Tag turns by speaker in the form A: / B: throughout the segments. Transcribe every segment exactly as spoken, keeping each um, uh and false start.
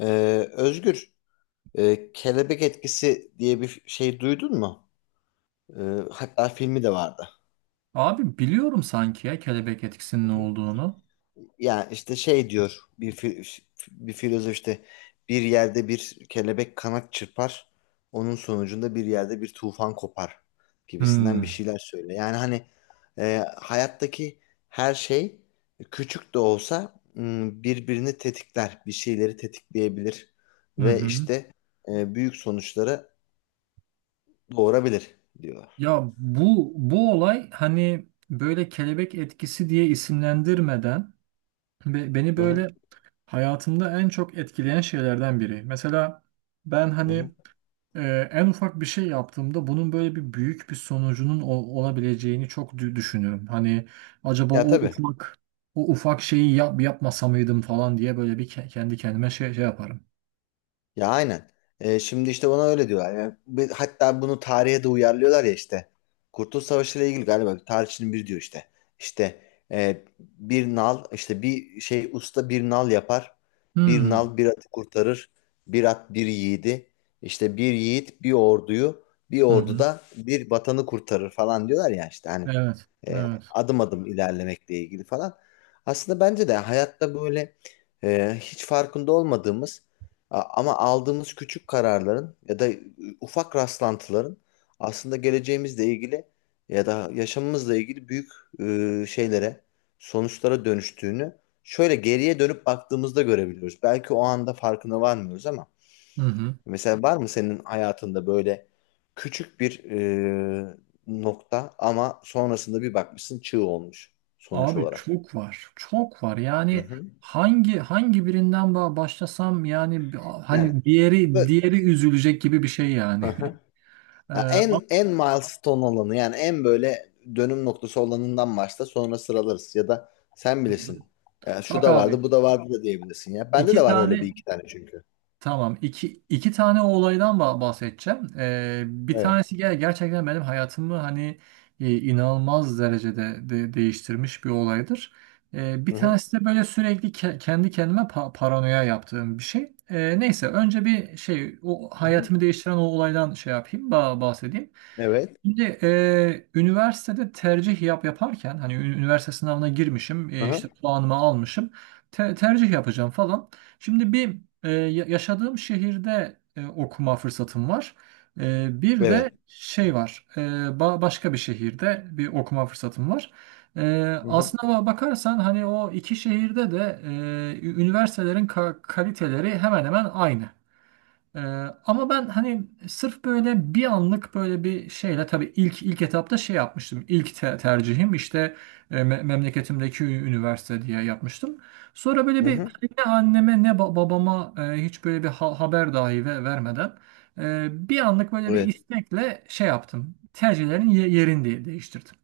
A: Ee, Özgür, e, Kelebek Etkisi diye bir şey duydun mu? Ee, hatta filmi de vardı.
B: Abi biliyorum sanki ya kelebek
A: Hı
B: etkisinin ne
A: hı.
B: olduğunu.
A: Yani işte şey diyor bir fi- bir filozof işte bir yerde bir kelebek kanat çırpar, onun sonucunda bir yerde bir tufan kopar gibisinden bir
B: Hmm.
A: şeyler söyle. Yani hani e, hayattaki her şey küçük de olsa m, birbirini tetikler, bir şeyleri tetikleyebilir
B: Hı
A: ve
B: hı.
A: işte e, büyük sonuçlara doğurabilir diyorlar.
B: Ya bu bu olay hani böyle kelebek etkisi diye isimlendirmeden be- beni
A: Hı hı.
B: böyle hayatımda en çok etkileyen şeylerden biri. Mesela ben
A: Hı
B: hani
A: hı.
B: e, en ufak bir şey yaptığımda bunun böyle bir büyük bir sonucunun ol- olabileceğini çok dü- düşünürüm. Hani acaba
A: Ya
B: o
A: tabii.
B: ufak o ufak şeyi yap yapmasa mıydım falan diye böyle bir ke- kendi kendime şey, şey yaparım.
A: Ya aynen. Ee, şimdi işte ona öyle diyorlar. Yani bir- hatta bunu tarihe de uyarlıyorlar ya işte. Kurtuluş Savaşı ile ilgili galiba bir tarihçinin biri diyor işte. İşte e, bir nal işte bir şey usta bir nal yapar. Bir
B: Hmm.
A: nal bir atı kurtarır. Bir at bir yiğidi. İşte bir yiğit bir orduyu bir
B: Hı
A: ordu
B: hı.
A: da bir vatanı kurtarır falan diyorlar ya işte hani
B: Evet,
A: e,
B: evet.
A: adım adım ilerlemekle ilgili falan. Aslında bence de hayatta böyle e, hiç farkında olmadığımız A- ama aldığımız küçük kararların ya da ıı, ufak rastlantıların aslında geleceğimizle ilgili ya da yaşamımızla ilgili büyük e, şeylere, sonuçlara dönüştüğünü şöyle geriye dönüp baktığımızda görebiliyoruz. Belki o anda farkına varmıyoruz ama
B: Hı hı.
A: mesela var mı senin hayatında böyle küçük bir e, nokta ama sonrasında bir bakmışsın çığ olmuş sonuç
B: Abi
A: olarak?
B: çok var, çok var.
A: Hı
B: Yani
A: hı.
B: hangi hangi birinden ba- başlasam yani bi-
A: Yani
B: hani diğeri
A: böyle...
B: diğeri üzülecek gibi bir şey yani. Ee,
A: Ya
B: ama-
A: en en milestone olanı yani en böyle dönüm noktası olanından başla, sonra sıralarız ya da sen bilirsin. Ya şu
B: Bak
A: da
B: abi,
A: vardı, bu da vardı da diyebilirsin ya. Bende de
B: iki
A: var öyle bir
B: tane
A: iki tane çünkü.
B: Tamam. İki, iki tane o olaydan ba- bahsedeceğim. Ee, bir
A: Evet.
B: tanesi ger- gerçekten benim hayatımı hani e, inanılmaz derecede de- değiştirmiş bir olaydır. Ee, bir
A: Hı hı.
B: tanesi de böyle sürekli ke- kendi kendime pa- paranoya yaptığım bir şey. Ee, neyse önce bir şey o
A: Hı hı.
B: hayatımı değiştiren o olaydan şey yapayım ba- bahsedeyim.
A: Evet.
B: Şimdi e, üniversitede tercih yap yaparken hani ü- üniversite sınavına girmişim
A: Hı
B: e, işte
A: hı.
B: puanımı almışım te- tercih yapacağım falan. Şimdi bir e, ya- yaşadığım şehirde e, okuma fırsatım var. E, bir de
A: Evet.
B: şey var e, ba- başka bir şehirde bir okuma fırsatım var. E,
A: Hı hı.
B: aslına ba- bakarsan hani o iki şehirde de e, ü- üniversitelerin ka- kaliteleri hemen hemen aynı. Ee, ama ben hani sırf böyle bir anlık böyle bir şeyle tabii ilk ilk etapta şey yapmıştım. İlk te- tercihim işte e, me- memleketimdeki ü- üniversite diye yapmıştım. Sonra böyle
A: Hı
B: bir
A: hı.
B: hani ne anneme ne ba- babama e, hiç böyle bir ha- haber dahi ve vermeden e, bir anlık böyle bir
A: Evet.
B: istekle şey yaptım. Tercihlerin ye- yerini de- değiştirdim.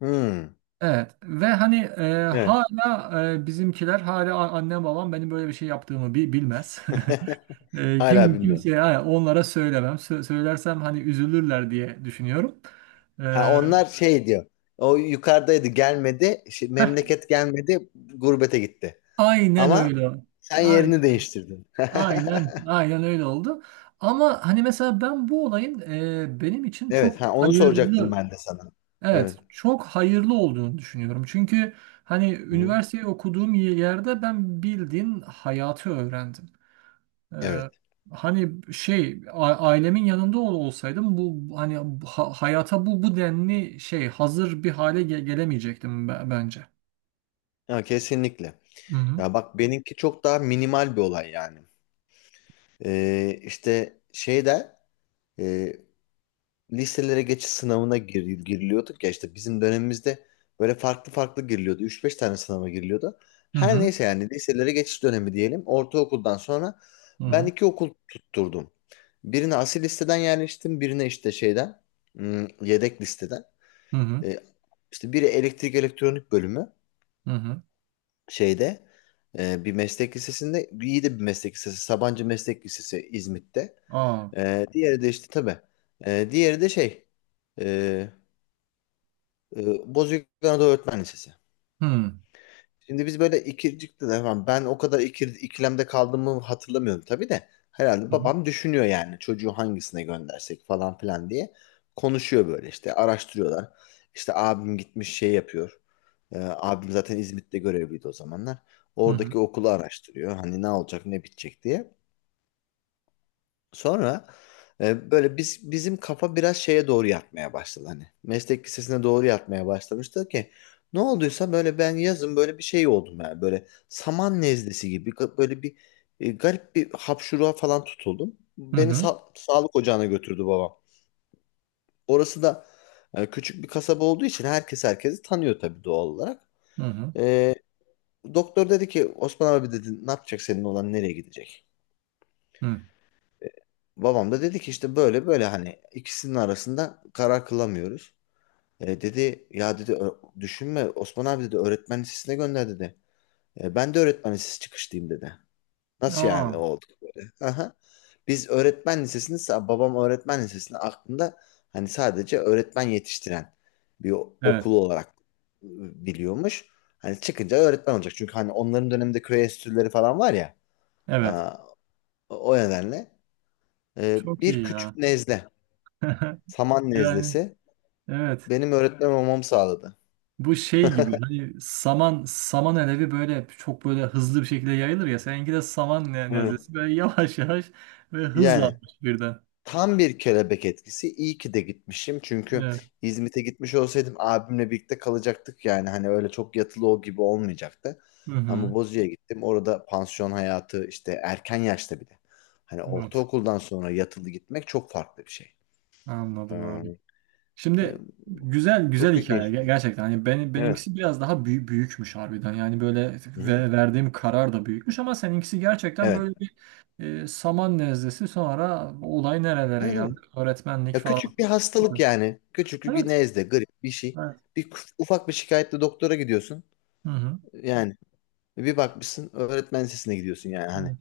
A: Hmm.
B: Evet ve hani e,
A: Evet.
B: hala e, bizimkiler hala a- annem babam benim böyle bir şey yaptığımı bi- bilmez. E,
A: Hala
B: kim
A: bilmiyorum.
B: kimseye ha, onlara söylemem. Sö- söylersem hani üzülürler diye düşünüyorum. E,
A: Ha, onlar şey diyor. O yukarıdaydı, gelmedi. Şey, memleket gelmedi, gurbete gitti.
B: aynen
A: Ama
B: öyle.
A: sen
B: Aynen,
A: yerini değiştirdin.
B: aynen, aynen öyle oldu. Ama hani mesela ben bu olayın e, benim için çok
A: Evet, ha onu soracaktım
B: hayırlı,
A: ben de sana.
B: evet,
A: Evet.
B: çok hayırlı olduğunu düşünüyorum. Çünkü hani
A: Hı.
B: üniversiteyi okuduğum yerde ben bildiğin hayatı öğrendim.
A: Evet.
B: Ee, hani şey a- ailemin yanında ol, olsaydım bu bu- hani ha- hayata bu bu denli şey hazır bir hale ge- gelemeyecektim be- bence.
A: Ya kesinlikle.
B: Hı hı.
A: Ya bak, benimki çok daha minimal bir olay yani. Ee, işte şeyde, e, liselere geçiş sınavına gir, giriliyorduk ya işte bizim dönemimizde, böyle farklı farklı giriliyordu. Üç beş tane sınava giriliyordu.
B: Hı
A: Her
B: hı.
A: neyse, yani liselere geçiş dönemi diyelim. Ortaokuldan sonra
B: Hı
A: ben
B: hı.
A: iki okul tutturdum. Birine asil listeden yerleştim, birine işte şeyden, hmm, yedek listeden.
B: Hı hı.
A: E, işte biri elektrik elektronik bölümü
B: Hı hı.
A: şeyde, e, bir meslek lisesinde, iyi de bir meslek lisesi, Sabancı Meslek Lisesi İzmit'te.
B: Aa.
A: E, diğeri de işte tabii. E, diğeri de şey, e, e, Bozüyük Anadolu Öğretmen Lisesi.
B: Hı.
A: Şimdi biz böyle ikircikti de falan. Ben o kadar ikir, ikilemde kaldığımı hatırlamıyorum tabii de. Herhalde
B: Hı hı.
A: babam düşünüyor, yani çocuğu hangisine göndersek falan filan diye. Konuşuyor böyle, işte araştırıyorlar. İşte abim gitmiş şey yapıyor. Ee, abim zaten İzmit'te görevliydi o zamanlar.
B: Hı hı.
A: Oradaki okulu araştırıyor. Hani ne olacak ne bitecek diye. Sonra e, böyle biz bizim kafa biraz şeye doğru yatmaya başladı hani. Meslek lisesine doğru yatmaya başlamıştı ki ne olduysa böyle, ben yazın böyle bir şey oldum, yani böyle saman nezlesi gibi ga- böyle bir e, garip bir hapşuruğa falan tutuldum.
B: Hı
A: Beni
B: hı.
A: sa- sağlık ocağına götürdü babam. Orası da e, küçük bir kasaba olduğu için herkes herkesi tanıyor tabii, doğal olarak.
B: Hı hı.
A: E, doktor dedi ki, Osman abi dedi, ne yapacak senin olan, nereye gidecek?
B: Hı.
A: Babam da dedi ki, işte böyle böyle, hani ikisinin arasında karar kılamıyoruz. E, dedi ya, dedi: "ö- düşünme Osman abi, dedi, öğretmen lisesine gönder, dedi. "E, ben de öğretmen lisesi çıkışlıyım," dedi. Nasıl yani
B: Aa.
A: olduk böyle? Aha. Biz öğretmen lisesini sa- babam öğretmen lisesini aklında, hani sadece öğretmen yetiştiren bir o-
B: Evet.
A: okulu olarak e, biliyormuş. Hani çıkınca öğretmen olacak. Çünkü hani onların döneminde köy enstitüleri falan var ya.
B: Evet.
A: Aa, o o nedenle e,
B: Çok
A: bir
B: iyi
A: küçük
B: ya.
A: nezle, saman
B: Yani
A: nezlesi
B: evet.
A: benim öğretmen olmamı sağladı.
B: Bu şey gibi hani saman saman alevi böyle çok böyle hızlı bir şekilde yayılır ya. Seninki de saman ne-
A: Evet.
B: nezlesi böyle yavaş yavaş ve
A: Yani
B: hızlanmış birden.
A: tam bir kelebek etkisi. İyi ki de gitmişim. Çünkü
B: Evet.
A: İzmit'e gitmiş olsaydım abimle birlikte kalacaktık. Yani hani öyle çok yatılı o gibi olmayacaktı.
B: Hı hı.
A: Ama Bozüyük'e gittim. Orada pansiyon hayatı işte, erken yaşta bile. Hani
B: Evet.
A: ortaokuldan sonra yatılı gitmek çok farklı bir şey. Ee,
B: Anladım abi.
A: e,
B: Şimdi güzel güzel
A: çok büyük
B: hikaye Ger-
A: değişiklik.
B: gerçekten. Hani benim
A: Evet.
B: benimkisi biraz daha büyük büyükmüş harbiden. Yani böyle
A: Hı hı.
B: ve verdiğim karar da büyükmüş ama seninkisi gerçekten
A: Evet.
B: böyle
A: Evet.
B: bir e, saman nezlesi sonra olay nerelere geldi?
A: Evet.
B: Öğretmenlik
A: Ya
B: falan.
A: küçük bir hastalık
B: Süper.
A: yani. Küçük bir
B: Evet.
A: nezle, grip bir şey.
B: Evet.
A: Bir kuf- ufak bir şikayetle doktora gidiyorsun.
B: Hı hı.
A: Yani bir bakmışsın öğretmen sesine gidiyorsun yani, hani.
B: Evet.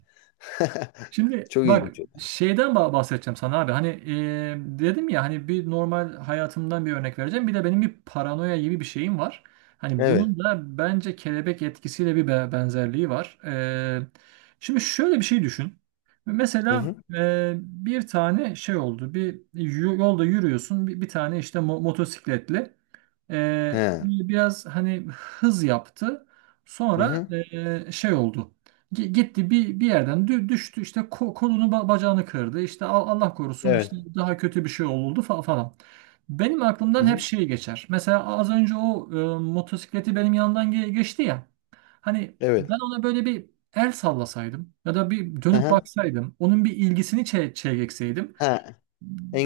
B: Şimdi
A: Çok
B: bak
A: ilginç.
B: şeyden bah- bahsedeceğim sana abi. Hani e, dedim ya hani bir normal hayatımdan bir örnek vereceğim. Bir de benim bir paranoya gibi bir şeyim var. Hani
A: Evet.
B: bunun da bence kelebek etkisiyle bir be- benzerliği var. E, şimdi şöyle bir şey düşün.
A: Hı
B: Mesela
A: hı.
B: e, bir tane şey oldu. Bir y- yolda yürüyorsun. Bir, bir tane işte mo- motosikletli. Ee,
A: He.
B: böyle biraz hani hız yaptı.
A: Hı
B: Sonra
A: hı.
B: ee, şey oldu. G- gitti bir bir yerden dü- düştü işte ko- kolunu ba- bacağını kırdı. İşte Al- Allah korusun işte
A: Evet.
B: daha kötü bir şey oldu fa- falan. Benim
A: Hı
B: aklımdan hep
A: hı.
B: şey geçer. Mesela az önce o e, motosikleti benim yandan ge- geçti ya. Hani ben
A: Evet.
B: ona böyle bir el sallasaydım ya da bir
A: Hı
B: dönüp
A: hı.
B: baksaydım, onun bir ilgisini çe çekseydim
A: Ha.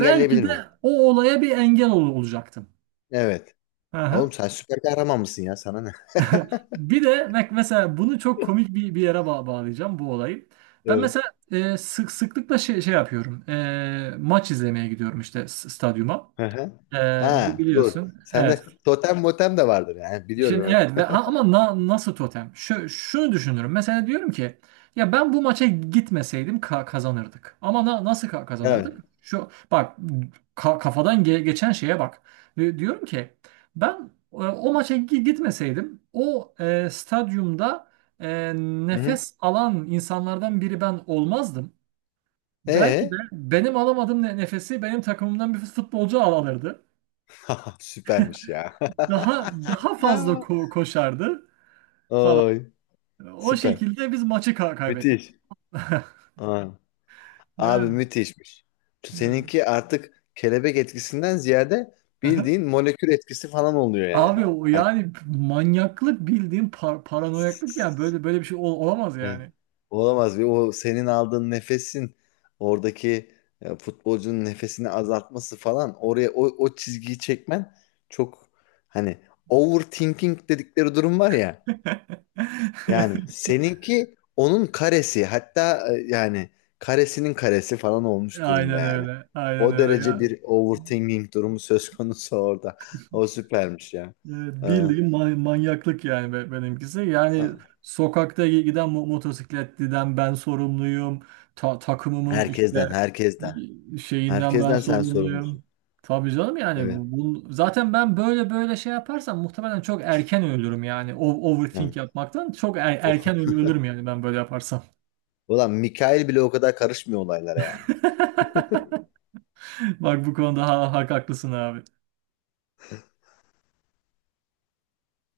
B: belki de
A: miyim?
B: o olaya bir engel ol olacaktım.
A: Evet.
B: Aha.
A: Oğlum, sen süper kahraman mısın ya? Sana ne?
B: Bir de bak mesela bunu çok komik bir, bir yere ba- bağlayacağım bu olayı. Ben
A: Evet.
B: mesela e, sık sıklıkla şey, şey yapıyorum. E, maç izlemeye gidiyorum işte s- stadyuma.
A: Hı hı.
B: E, bi-
A: Ha, dur.
B: biliyorsun.
A: Sende
B: Evet
A: totem motem de vardır yani.
B: Şimdi
A: Biliyorum,
B: evet ve
A: evet.
B: ha- ama na- nasıl totem? Şu, şunu düşünürüm. Mesela diyorum ki ya ben bu maça gitmeseydim ka- kazanırdık. Ama na- nasıl ka-
A: Evet.
B: kazanırdık? Şu bak ka- kafadan ge- geçen şeye bak. Di- diyorum ki ben e, o maça gi- gitmeseydim o e, stadyumda e,
A: Hı hı.
B: nefes alan insanlardan biri ben olmazdım. Belki de
A: Ee?
B: benim alamadığım ne- nefesi benim takımımdan bir futbolcu al- alırdı.
A: Süpermiş ya.
B: Daha daha fazla ko- koşardı.
A: Ay,
B: O
A: süper.
B: şekilde biz maçı ka- kaybettik.
A: Müthiş. Aa, abi
B: Yani,
A: müthişmiş.
B: yani.
A: Seninki artık kelebek etkisinden ziyade
B: Aha.
A: bildiğin molekül etkisi falan oluyor yani.
B: Abi o
A: Hani,
B: yani manyaklık bildiğin par- paranoyaklık yani böyle böyle bir şey ol- olamaz
A: evet.
B: yani.
A: Olamaz. Bir o senin aldığın nefesin, oradaki e, futbolcunun nefesini azaltması falan, oraya o, o çizgiyi çekmen, çok hani overthinking dedikleri durum var ya. Yani seninki onun karesi, hatta e, yani karesinin karesi falan olmuş durumda
B: Aynen
A: yani.
B: öyle. Aynen
A: O
B: öyle
A: derece
B: ya.
A: bir overthinking durumu söz konusu orada. O süpermiş ya.
B: E,
A: Ee,
B: Bildiğin ma- manyaklık yani be- benimkisi. Yani
A: a-
B: sokakta giden mo- motosikletliden ben sorumluyum. Ta- takımımın işte
A: herkesten, herkesten.
B: şeyinden ben
A: Herkesten sen sorumlusun.
B: sorumluyum. Tabii canım yani
A: Evet.
B: bu- bu- zaten ben böyle böyle şey yaparsam muhtemelen çok erken ölürüm yani. O- overthink
A: Yani.
B: yapmaktan çok er-
A: o-
B: erken öl- ölürüm yani ben böyle yaparsam.
A: Ulan Mikail bile o kadar karışmıyor olaylara yani.
B: Bak bu konuda ha- hak haklısın abi.